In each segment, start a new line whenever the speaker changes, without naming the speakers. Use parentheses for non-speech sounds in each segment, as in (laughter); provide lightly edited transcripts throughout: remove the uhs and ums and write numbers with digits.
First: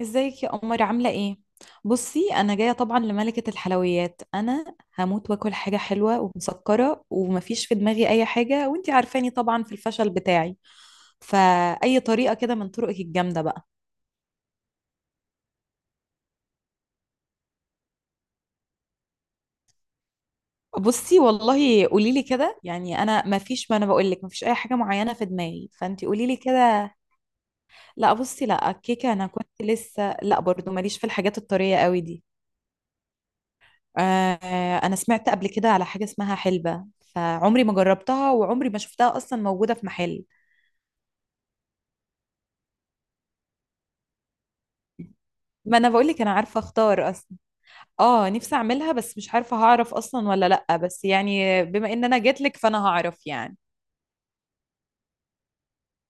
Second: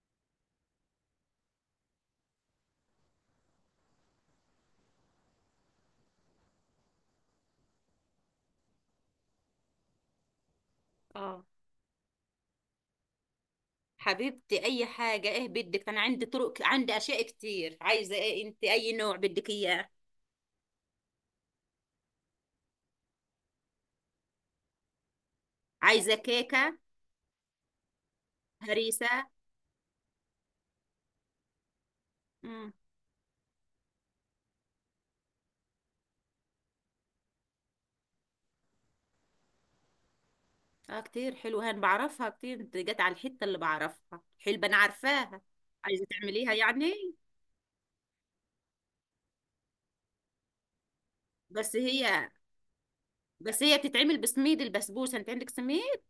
ازيك يا قمر، عاملة ايه؟ بصي، انا جاية طبعا لملكة الحلويات. انا هموت واكل حاجة حلوة ومسكرة، ومفيش في دماغي اي حاجة، وانتي عارفاني طبعا في الفشل بتاعي.
اه،
فاي طريقة كده من طرقك الجامدة بقى.
حبيبتي اي حاجه، ايه بدك؟ انا عندي طرق، عندي اشياء كتير. عايزه ايه انت؟ اي نوع بدك اياه؟
بصي والله، قوليلي كده يعني، انا مفيش، ما انا بقولك مفيش اي حاجة معينة في دماغي، فانتي
عايزه
قوليلي
كيكه؟
كده. لا بصي، لا،
هريسه؟
الكيكة انا كنت لسه، لا برضو ماليش في الحاجات الطرية قوي دي.
امم
آه، انا سمعت قبل كده على حاجة اسمها حلبة، فعمري ما جربتها وعمري ما شفتها اصلا موجودة في محل.
اه كتير حلوه، انا بعرفها كتير. انت جت على الحته اللي بعرفها، حلبه، انا عارفاها.
ما انا
عايزه
بقول لك انا
تعمليها
عارفة اختار
يعني؟
اصلا. اه، نفسي اعملها بس مش عارفة هعرف اصلا ولا لا، بس يعني
بس
بما ان انا
هي
جات لك فانا هعرف يعني.
بس هي بتتعمل بسميد البسبوسه. انت عندك سميد؟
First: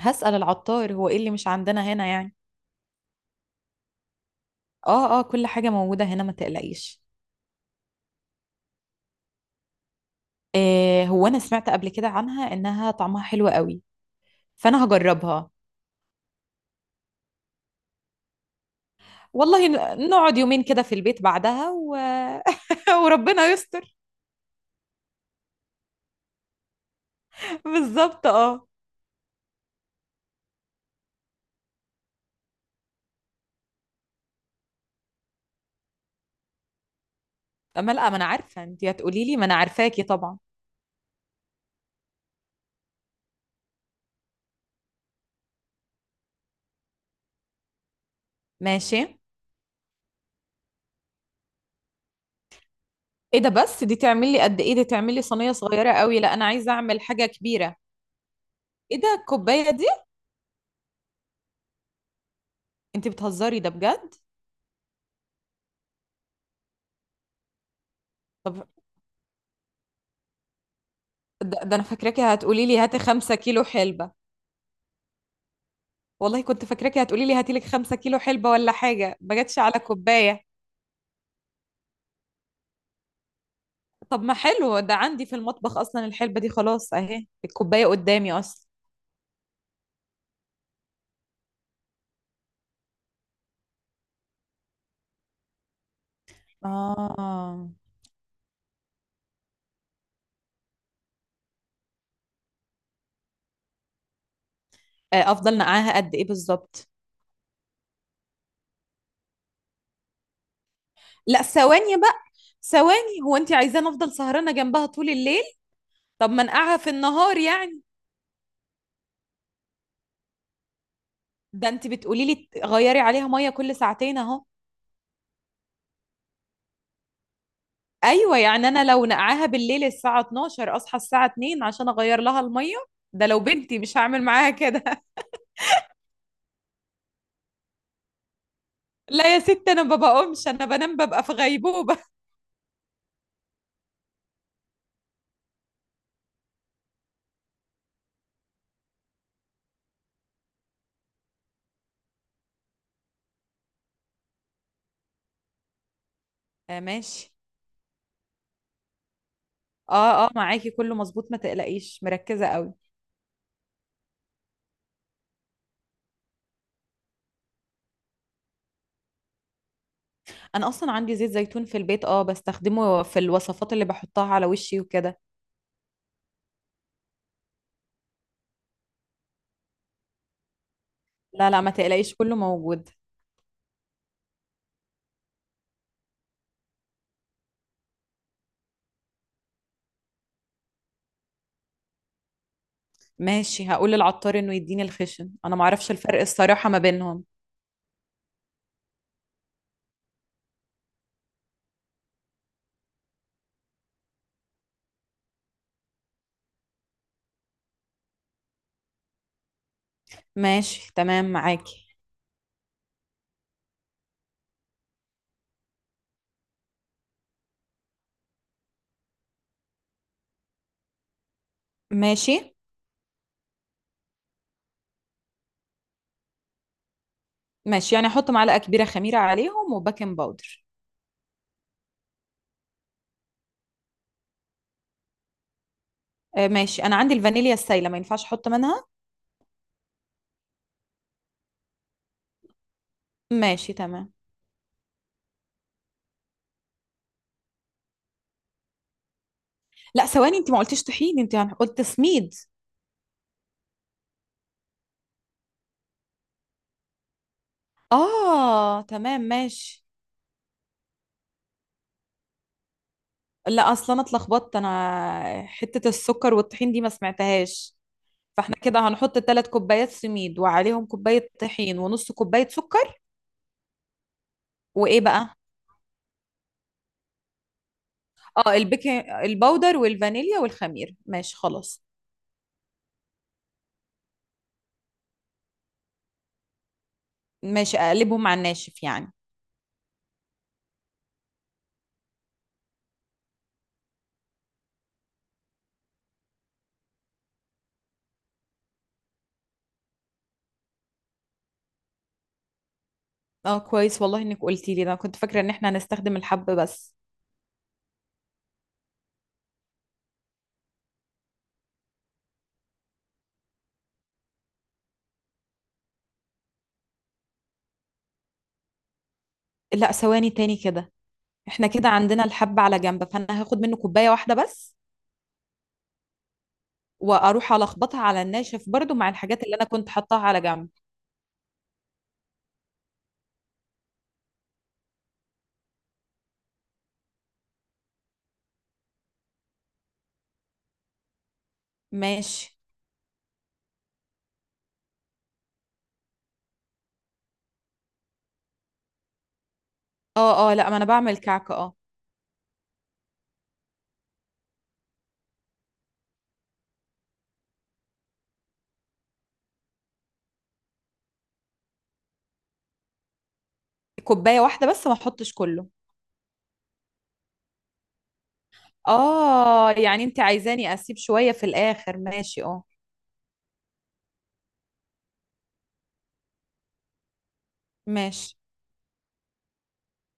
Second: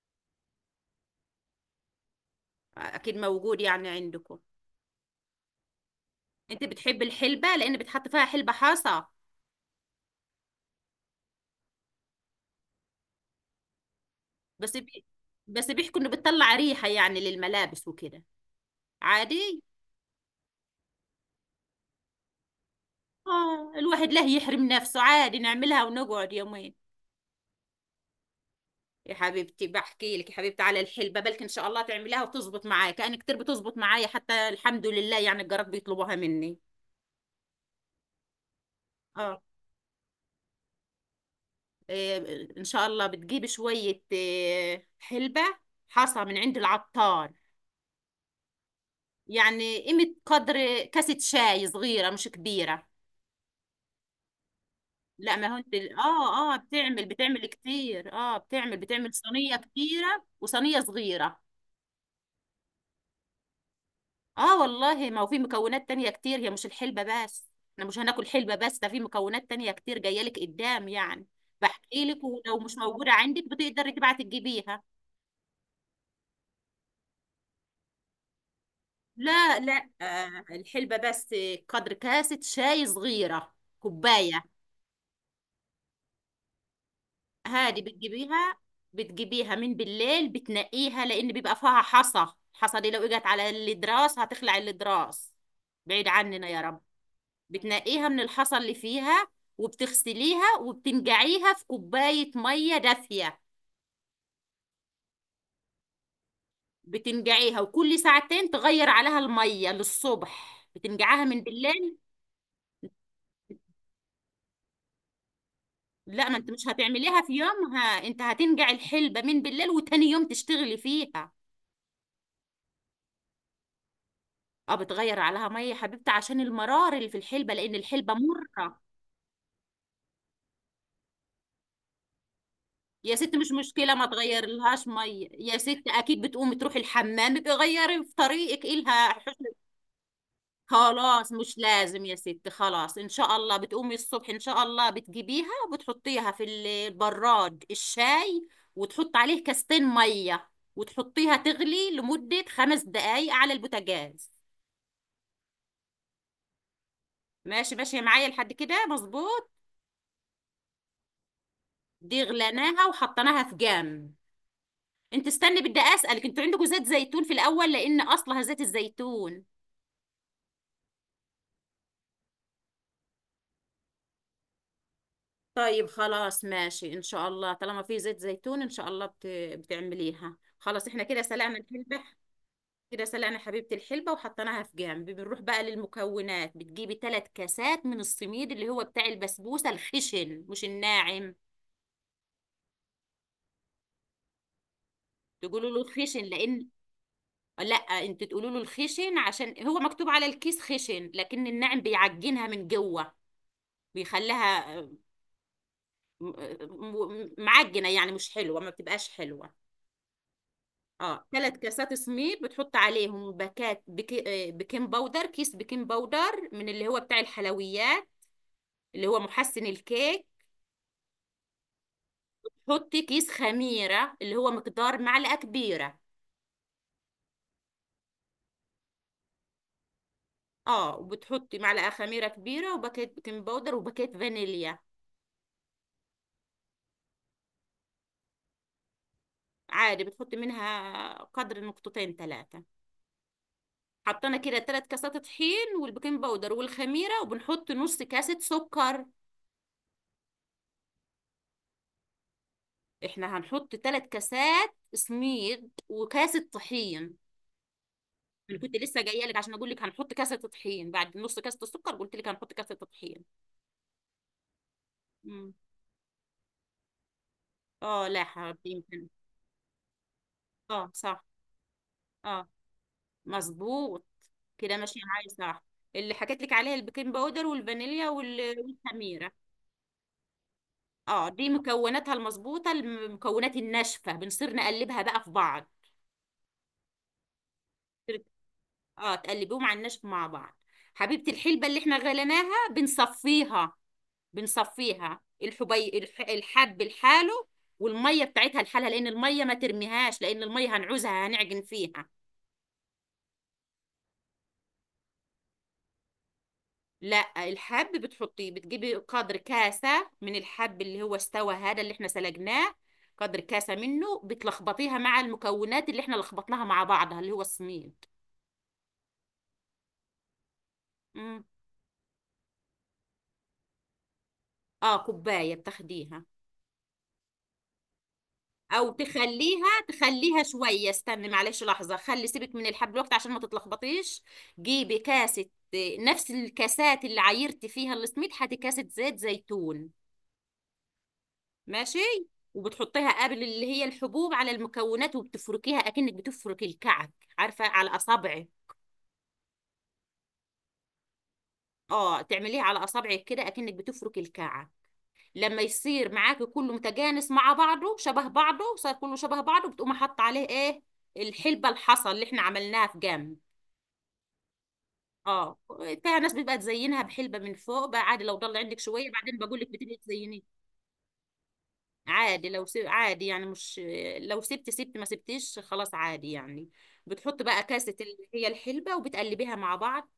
هسأل العطار هو ايه اللي مش عندنا هنا يعني.
اكيد موجود يعني عندكم.
اه اه، كل حاجة موجودة هنا، ما
انت بتحب
تقلقيش.
الحلبه لان بتحط فيها حلبه حاصه.
آه، هو انا سمعت قبل كده عنها انها طعمها حلو قوي.
بس
فانا
بي...
هجربها.
بس بيحكوا انه بتطلع ريحه يعني للملابس وكده. عادي،
والله، نقعد يومين كده في البيت بعدها و (laughs) وربنا
اه،
يستر.
الواحد له يحرم نفسه؟ عادي، نعملها ونقعد يومين.
بالظبط، اه.
يا حبيبتي بحكي لك، يا حبيبتي على الحلبة، بلكي ان شاء الله تعمليها وتزبط معايا كأن كتير بتزبط معايا، حتى الحمد لله، يعني الجارات بيطلبوها مني.
ما لا، ما انا عارفه انت هتقولي لي،
اه،
ما انا عارفاكي طبعا.
إيه ان شاء الله بتجيبي شوية إيه، حلبة حصى من عند العطار.
ماشي.
يعني قيمة قدر كاسة شاي صغيرة، مش كبيرة.
ايه ده؟ بس دي تعمل لي قد ايه؟ دي تعمل لي
لا ما
صينيه
هو انت،
صغيره قوي. لا، انا
اه اه،
عايزه اعمل
بتعمل
حاجه
بتعمل
كبيره.
كتير، اه بتعمل
ايه
بتعمل
ده،
صينية
الكوبايه دي؟
كبيرة وصينية صغيرة.
انت بتهزري ده بجد.
اه والله، ما هو في مكونات تانية كتير، هي مش الحلبة بس. احنا مش هناكل حلبة
طب،
بس، ده في مكونات تانية كتير جاية لك قدام يعني.
ده انا
بحكي لك،
فاكراكي
ولو
هتقولي
مش
لي هاتي
موجودة
خمسة
عندك
كيلو
بتقدري
حلبه.
تبعتي تجيبيها.
والله كنت فاكراكي هتقولي لي هاتي لك 5 كيلو حلبه ولا حاجه، ما
لا
جاتش على
لا،
كوبايه.
آه، الحلبة بس. قدر كاسة شاي صغيرة،
طب ما
كوباية.
حلو، ده عندي في المطبخ اصلا الحلبه دي. خلاص اهي
هادي
الكوبايه قدامي
بتجيبيها،
اصلا.
بتجيبيها من بالليل، بتنقيها لأن بيبقى فيها حصى. الحصى دي لو اجت على الإضراس هتخلع الإضراس، بعيد عننا يا رب.
اه.
بتنقيها من الحصى اللي فيها، وبتغسليها وبتنقعيها في كوباية مية دافية.
آه، افضل نقعها قد ايه بالظبط؟
بتنقعيها وكل ساعتين تغير عليها المية للصبح، بتنقعها من
لا،
بالليل.
ثواني بقى. ثواني، هو انت عايزاني افضل سهرانه جنبها طول الليل؟
لا،
طب
ما
ما
انت مش
انقعها في
هتعمليها في
النهار
يومها،
يعني.
انت هتنقع الحلبة من بالليل وتاني يوم تشتغلي فيها.
ده انت بتقولي لي غيري عليها ميه كل ساعتين اهو.
اه، بتغير عليها مية يا حبيبتي عشان المرار اللي في الحلبة، لان الحلبة
ايوه، يعني
مرة.
انا لو نقعها بالليل الساعه 12 اصحى الساعه 2 عشان اغير لها الميه.
يا
ده
ست
لو
مش
بنتي
مشكلة،
مش
ما
هعمل
تغير
معاها
لهاش
كده.
مية يا ست، اكيد بتقومي تروحي الحمام بيغيري في طريقك إيه
(laughs)
لها.
لا يا ست، انا ما بقومش، انا بنام ببقى
خلاص
في
مش
غيبوبه.
لازم يا ستي، خلاص ان شاء الله بتقومي الصبح، ان شاء الله بتجيبيها وبتحطيها في البراد الشاي، وتحط عليه كاستين ميه، وتحطيها تغلي لمدة 5 دقايق على البوتاجاز.
(laughs) آه، ماشي.
ماشي ماشي معايا لحد كده مظبوط.
اه اه، معاكي كله مظبوط، ما تقلقيش،
دي
مركزه قوي.
غليناها وحطيناها في جنب. انت استني، بدي اسالك، انتوا عندكم زيت زيتون في الاول؟ لان اصلها زيت الزيتون.
انا اصلا عندي زيت زيتون في البيت، بستخدمه في الوصفات اللي بحطها على وشي وكده.
طيب خلاص ماشي، ان شاء الله طالما في زيت زيتون، ان شاء الله بتعمليها. خلاص احنا كده
لا
سلقنا
لا، ما
الكلبة.
تقلقيش، كله موجود.
كده سلقنا حبيبة الحلبة وحطيناها في جنب، بنروح بقى للمكونات. بتجيبي 3 كاسات من السميد اللي هو بتاع البسبوسة، الخشن مش الناعم.
ماشي، هقول للعطار انه يديني الخشن، انا ما
تقولوا له
اعرفش الفرق
الخشن لأن،
الصراحة ما بينهم.
لا، انت تقولوا له الخشن عشان هو مكتوب على الكيس خشن، لكن الناعم بيعجنها من جوه، بيخليها م- معجنة يعني، مش حلوة، ما بتبقاش حلوة.
ماشي
اه،
تمام
ثلاث
معاكي.
كاسات سميد، بتحط عليهم باكات بكي... آه، بيكنج باودر، كيس بيكنج باودر من اللي هو بتاع الحلويات، اللي هو محسن الكيك.
ماشي
تحطي كيس خميرة اللي هو مقدار معلقة كبيرة.
ماشي، يعني احط معلقة كبيرة خميرة عليهم وباكنج باودر.
اه، وبتحطي معلقة خميرة كبيرة وباكيت بيكنج باودر وباكيت فانيليا.
آه، ماشي، انا عندي الفانيليا السايلة، ما ينفعش احط منها؟
عادي بتحطي منها قدر نقطتين ثلاثة.
ماشي تمام.
حطينا كده 3 كاسات طحين والبيكنج باودر والخميرة، وبنحط نص كاسة سكر.
لا، ثواني، انت ما قلتيش طحين، انت قلت سميد.
احنا هنحط 3 كاسات سميد وكاسة طحين. انا كنت
اه
لسه
تمام،
جايه لك عشان اقول لك
ماشي.
هنحط كاسه طحين، بعد نص كاسه السكر قلت لك هنحط كاسه طحين.
لا، اصلا انا اتلخبطت، انا
مم.
حتة السكر والطحين دي ما سمعتهاش.
اه لا
فاحنا كده
حبيبي.
هنحط 3 كوبايات سميد وعليهم
اه صح.
كوباية طحين ونص
اه.
كوباية سكر.
مظبوط. كده ماشية
وايه
معايا
بقى؟
صح؟ اللي حكيت لك عليها البيكنج باودر والفانيليا
اه، البيكنج
والخميرة.
الباودر والفانيليا والخميره،
اه
ماشي
دي
خلاص.
مكوناتها المظبوطة، المكونات الناشفة بنصير نقلبها بقى في بعض.
ماشي، اقلبهم مع الناشف يعني.
اه، تقلبيهم على الناشف مع بعض. حبيبة الحلبة اللي احنا غليناها بنصفيها، بنصفيها الحبي الحب لحاله، والمية بتاعتها لحالها، لأن المية ما ترميهاش، لأن المية هنعوزها، هنعجن فيها.
اه كويس، والله انك قلتي لي ده، أنا كنت فاكره ان احنا هنستخدم الحب بس.
لا، الحب بتحطيه، بتجيبي قدر كاسة من الحب اللي هو استوى، هذا اللي احنا سلقناه، قدر كاسة منه بتلخبطيها مع المكونات اللي احنا لخبطناها مع بعضها، اللي هو السميد.
لا، ثواني تاني كده.
مم.
احنا كده عندنا الحب على جنب، فانا هاخد منه كوبايه واحده بس.
اه، كوباية بتاخديها.
واروح الخبطها على الناشف
او
برضو مع الحاجات اللي انا
تخليها،
كنت حطاها على
تخليها
جنب.
شوية، استني معلش لحظة، خلي سيبك من الحب الوقت عشان ما تتلخبطيش. جيبي كاسة، نفس الكاسات اللي عايرتي فيها السميد، هاتي كاسة زيت زيتون. ماشي.
ماشي
وبتحطيها قبل اللي هي الحبوب على المكونات، وبتفركيها اكنك بتفرك الكعك، عارفه، على اصابعك.
اه اه، لا، ما انا بعمل كعكه، اه.
اه، تعمليها على اصابعك كده اكنك بتفرك الكعك. لما يصير معاكي كله متجانس مع بعضه، شبه بعضه، صار كله شبه بعضه، بتقومي حاطه عليه ايه؟ الحلبه الحصى اللي احنا عملناها في جنب.
كوبايه واحده بس، ما احطش
اه،
كله.
فيها ناس بيبقى تزينها بحلبه من فوق، بقى عادي، لو ضل عندك شويه بعدين بقول لك
اه،
بتبقي
يعني انت
تزينيها.
عايزاني اسيب شويه في الاخر، ماشي،
عادي
اه.
لو سيب، عادي يعني، مش، لو سبت سبت، ما سبتش خلاص، عادي يعني. بتحط بقى كاسة اللي
ماشي،
هي الحلبة وبتقلبيها مع بعض.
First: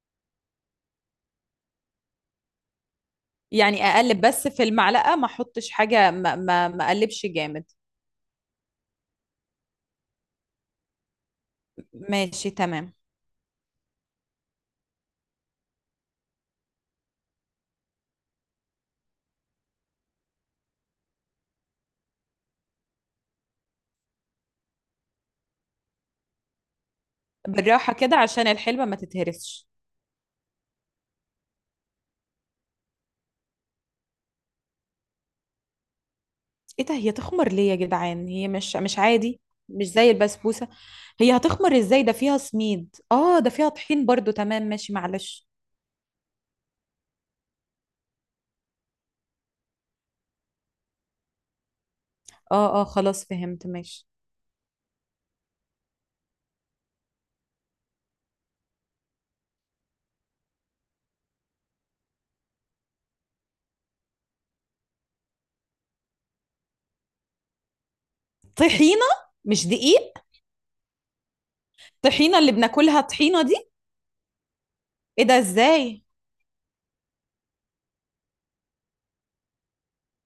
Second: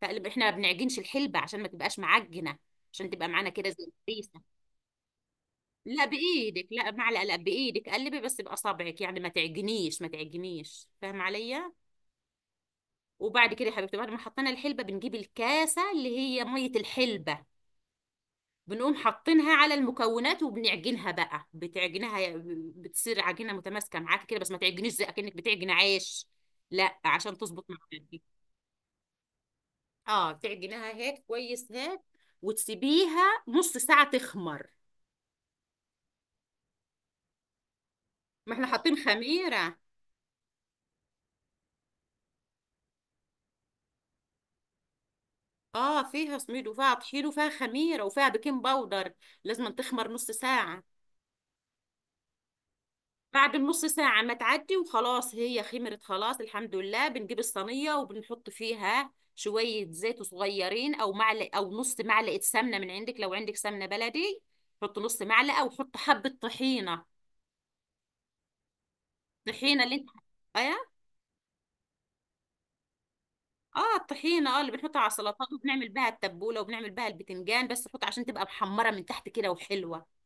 تقلب، احنا ما بنعجنش الحلبة عشان ما تبقاش معجنة، عشان تبقى معانا كده
يعني
زي
اقلب
الفريسة.
بس في المعلقة ما احطش
لا
حاجة، ما
بإيدك،
ما ما
لا معلقة،
اقلبش
لا
جامد.
بإيدك، قلبي بس بأصابعك يعني ما تعجنيش، ما تعجنيش، فاهم عليا؟
ماشي تمام.
وبعد كده يا حبيبتي، بعد ما حطينا الحلبة بنجيب الكاسة اللي هي مية الحلبة، بنقوم حاطينها على المكونات وبنعجنها بقى، بتعجنها، بتصير عجينه متماسكه معاك كده، بس ما تعجنيش زي اكنك بتعجن عيش، لا، عشان تظبط
بالراحة كده
معاكي.
عشان الحلوة ما تتهرسش.
اه، بتعجنها هيك كويس، هيك. وتسيبيها نص ساعه تخمر.
ايه ده، هي تخمر ليه يا جدعان؟ هي
ما احنا
مش
حاطين
مش عادي،
خميره.
مش زي البسبوسة. هي هتخمر ازاي؟ ده فيها سميد، ده فيها طحين برضو. تمام ماشي، معلش.
اه، فيها سميد وفيها طحين وفيها خميره وفيها بيكنج باودر، لازم تخمر نص ساعه.
اه اه، خلاص
بعد
فهمت،
النص
ماشي.
ساعة ما تعدي وخلاص هي خمرت، خلاص الحمد لله، بنجيب الصينية وبنحط فيها شوية زيت صغيرين، أو معلق، أو نص معلقة سمنة من عندك لو عندك سمنة بلدي. حط نص معلقة، وحط حبة طحينة.
طحينة، مش
طحينة اللي انت،
دقيق؟
ايه؟
طحينة اللي بناكلها، طحينة دي؟
اه، الطحينة، اه، اللي بنحطها على
ايه ده،
السلطات وبنعمل
ازاي؟
بها التبولة وبنعمل بها البتنجان، بس نحط عشان تبقى محمرة من تحت كده وحلوة.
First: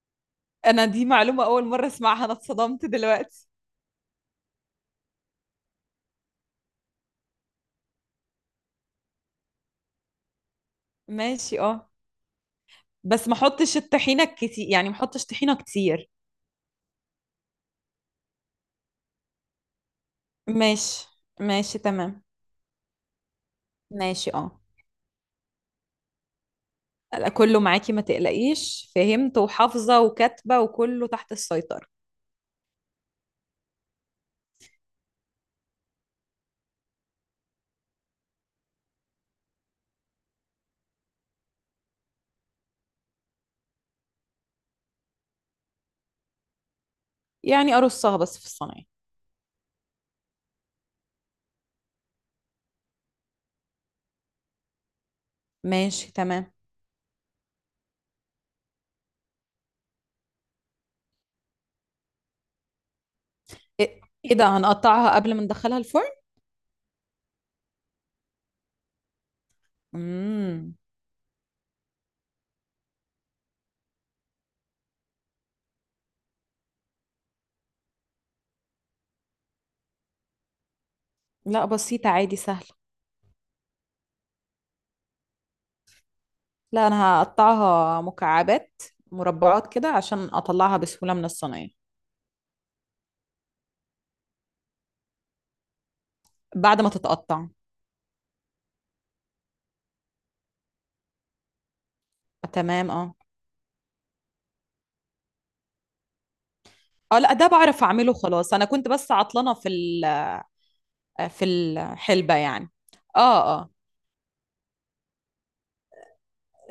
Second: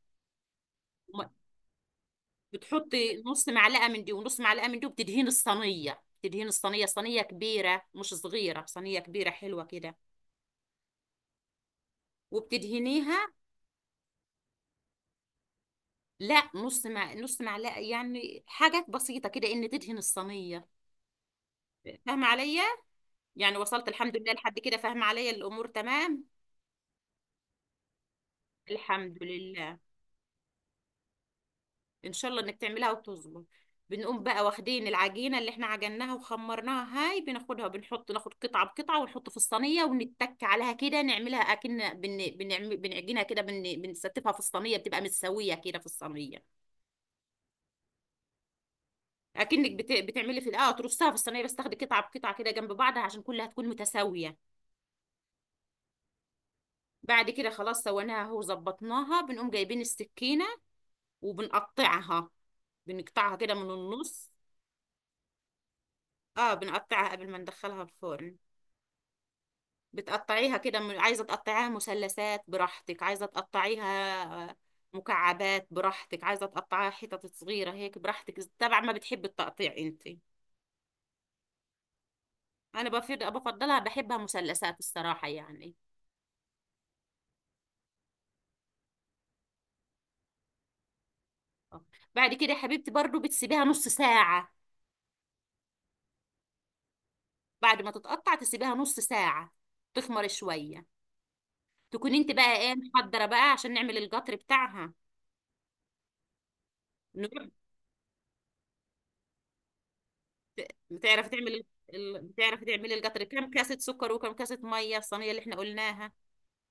انا دي
وما-
معلومة اول مرة اسمعها، انا اتصدمت
بتحطي
دلوقتي.
نص معلقة من دي ونص معلقة من دي وبتدهين الصينية، تدهين الصينية، صينية كبيرة مش صغيرة، صينية كبيرة حلوة كده.
ماشي، اه.
وبتدهنيها.
بس ما احطش الطحينه كتير، يعني ما احطش طحينه كتير.
لا، نص، مع نص معلقه يعني، حاجات بسيطه كده ان تدهن الصينيه.
ماشي. ماشي تمام.
فاهمه عليا؟ يعني وصلت الحمد
ماشي،
لله
اه.
لحد كده، فاهمه عليا الامور تمام؟
لا، كله معاكي، ما تقلقيش،
الحمد
فهمت
لله،
وحافظه وكاتبه، وكله تحت السيطره.
ان شاء الله انك تعملها وتظبط. بنقوم بقى واخدين العجينه اللي احنا عجناها وخمرناها، هاي بناخدها وبنحط، ناخد قطعه بقطعه ونحط في الصينيه ونتك عليها كده، نعملها اكن بنعمل بنعجنها كده، بنستفها في الصينيه، بتبقى متساويه كده في الصينيه.
يعني ارصها بس في الصينيه.
اكنك بتعملي في، اه، ترصها في الصينيه، بس تاخدي قطعه بقطعه كده جنب بعضها عشان كلها تكون متساويه.
ماشي تمام.
بعد كده خلاص سويناها اهو، ظبطناها، بنقوم جايبين السكينه، وبنقطعها، بنقطعها كده من
ايه
النص.
إيه ده، هنقطعها قبل ما ندخلها الفرن؟
اه، بنقطعها قبل ما ندخلها الفرن. بتقطعيها
امم.
كده من، عايزه تقطعيها مثلثات براحتك، عايزه تقطعيها، آه، مكعبات براحتك، عايزه تقطعيها حتت صغيره هيك براحتك، طبعا ما بتحبي التقطيع انت.
لا، بسيطه، عادي، سهله.
انا بفضل، بفضلها، بحبها مثلثات الصراحه يعني.
لا، انا هقطعها مكعبات، مربعات كده عشان اطلعها بسهوله من الصينيه.
آه. بعد كده يا حبيبتي برضو بتسيبيها نص ساعة.
بعد ما تتقطع.
بعد ما تتقطع تسيبيها نص ساعة، تخمر شوية. تكون انت بقى ايه،
تمام، اه.
محضرة بقى عشان نعمل القطر بتاعها.
اه لا،
نروح،
ده بعرف اعمله، خلاص. انا كنت بس عطلانه
بتعرفي
في
تعملي،
الحلبة
بتعرفي
يعني.
تعملي القطر؟ كام
اه اه،
كاسة سكر وكام كاسة مية الصينية اللي احنا قلناها.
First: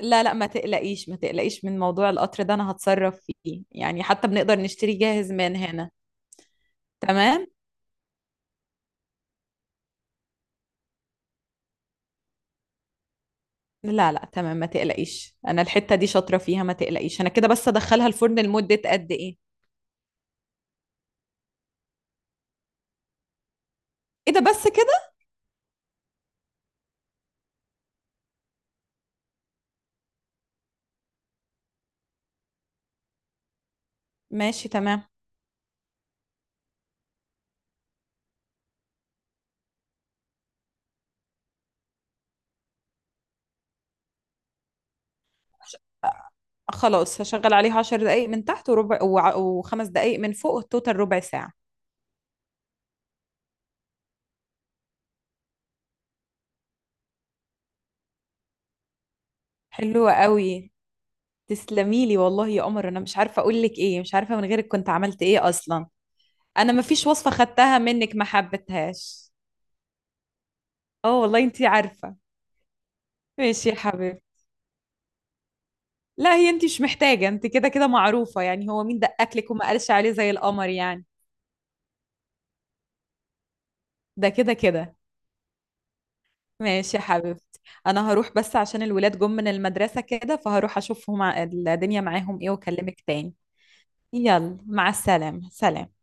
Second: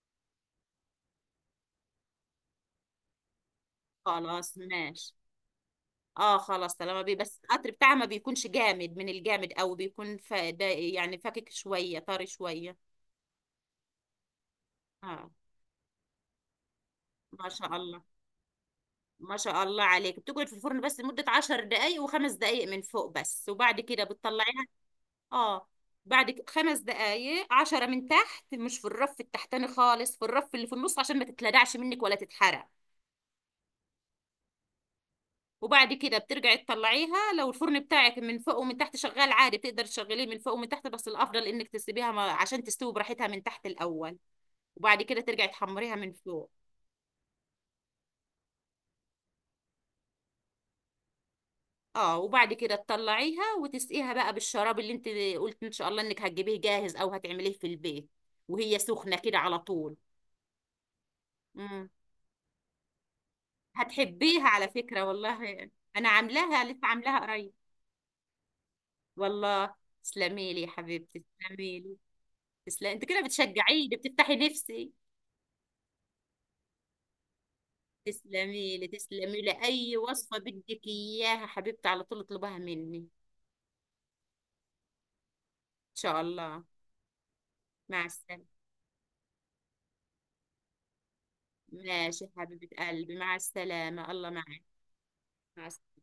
لا لا، ما تقلقيش، ما تقلقيش من موضوع القطر ده، انا هتصرف فيه يعني، حتى
خلاص
بنقدر نشتري
ماشي.
جاهز من هنا.
اه خلاص، طالما بي، بس
تمام.
القطر بتاعها ما بيكونش جامد من الجامد، او بيكون ده يعني فاكك شوية، طري شوية.
لا لا، تمام، ما
اه،
تقلقيش، انا الحتة دي شاطرة فيها، ما تقلقيش. انا
ما
كده بس
شاء الله،
ادخلها الفرن لمدة قد
ما
ايه؟
شاء الله عليك، بتقعد في الفرن بس لمدة 10 دقايق، وخمس دقايق من فوق بس، وبعد كده
ايه ده، بس
بتطلعيها.
كده؟
اه، بعد خمس دقايق، 10 من تحت، مش في الرف التحتاني خالص، في الرف اللي في النص عشان ما تتلدعش منك ولا تتحرق.
ماشي تمام.
وبعد كده بترجعي تطلعيها، لو الفرن بتاعك من فوق ومن تحت شغال عادي بتقدر تشغليه من فوق ومن تحت، بس الافضل انك تسيبيها عشان تستوي براحتها من تحت الاول، وبعد كده ترجعي
ش-
تحمريها من فوق.
خلاص هشغل عليه 10 دقايق من تحت، وربع، وخمس دقايق من فوق، التوتال ربع ساعة.
اه، وبعد كده تطلعيها وتسقيها بقى بالشراب اللي انت قلت ان شاء الله انك هتجيبيه جاهز او هتعمليه في البيت، وهي سخنه كده على طول.
حلوة قوي.
امم،
تسلميلي والله يا قمر، انا مش عارفة اقول لك ايه، مش عارفة من
هتحبيها على
غيرك كنت
فكره
عملت ايه
والله،
اصلا.
انا عاملاها
انا
لسه،
ما فيش
عاملاها
وصفة
قريب.
خدتها منك ما حبيتهاش.
والله، تسلمي لي يا حبيبتي،
اه والله، انتي
تسلمي لي.
عارفة.
تسلمي، انت كده
ماشي يا
بتشجعيني،
حبيبي.
بتفتحي نفسي.
لا، هي انتي مش محتاجة، انتي كده كده معروفة يعني،
تسلمي
هو
لي،
مين
تسلمي
دققلك
لي،
وما قالش
اي
عليه زي
وصفه
القمر
بدك
يعني.
اياها حبيبتي على طول اطلبها مني ان
ده كده كده.
شاء الله.
ماشي يا حبيبتي.
مع
انا هروح
السلامه.
بس عشان الولاد جم من المدرسة كده، فهروح اشوفهم الدنيا
ماشي
معاهم ايه،
حبيبه
واكلمك
قلبي،
تاني.
مع السلامه، الله
يلا
معك.
مع السلامة،
مع
سلام.
السلامه.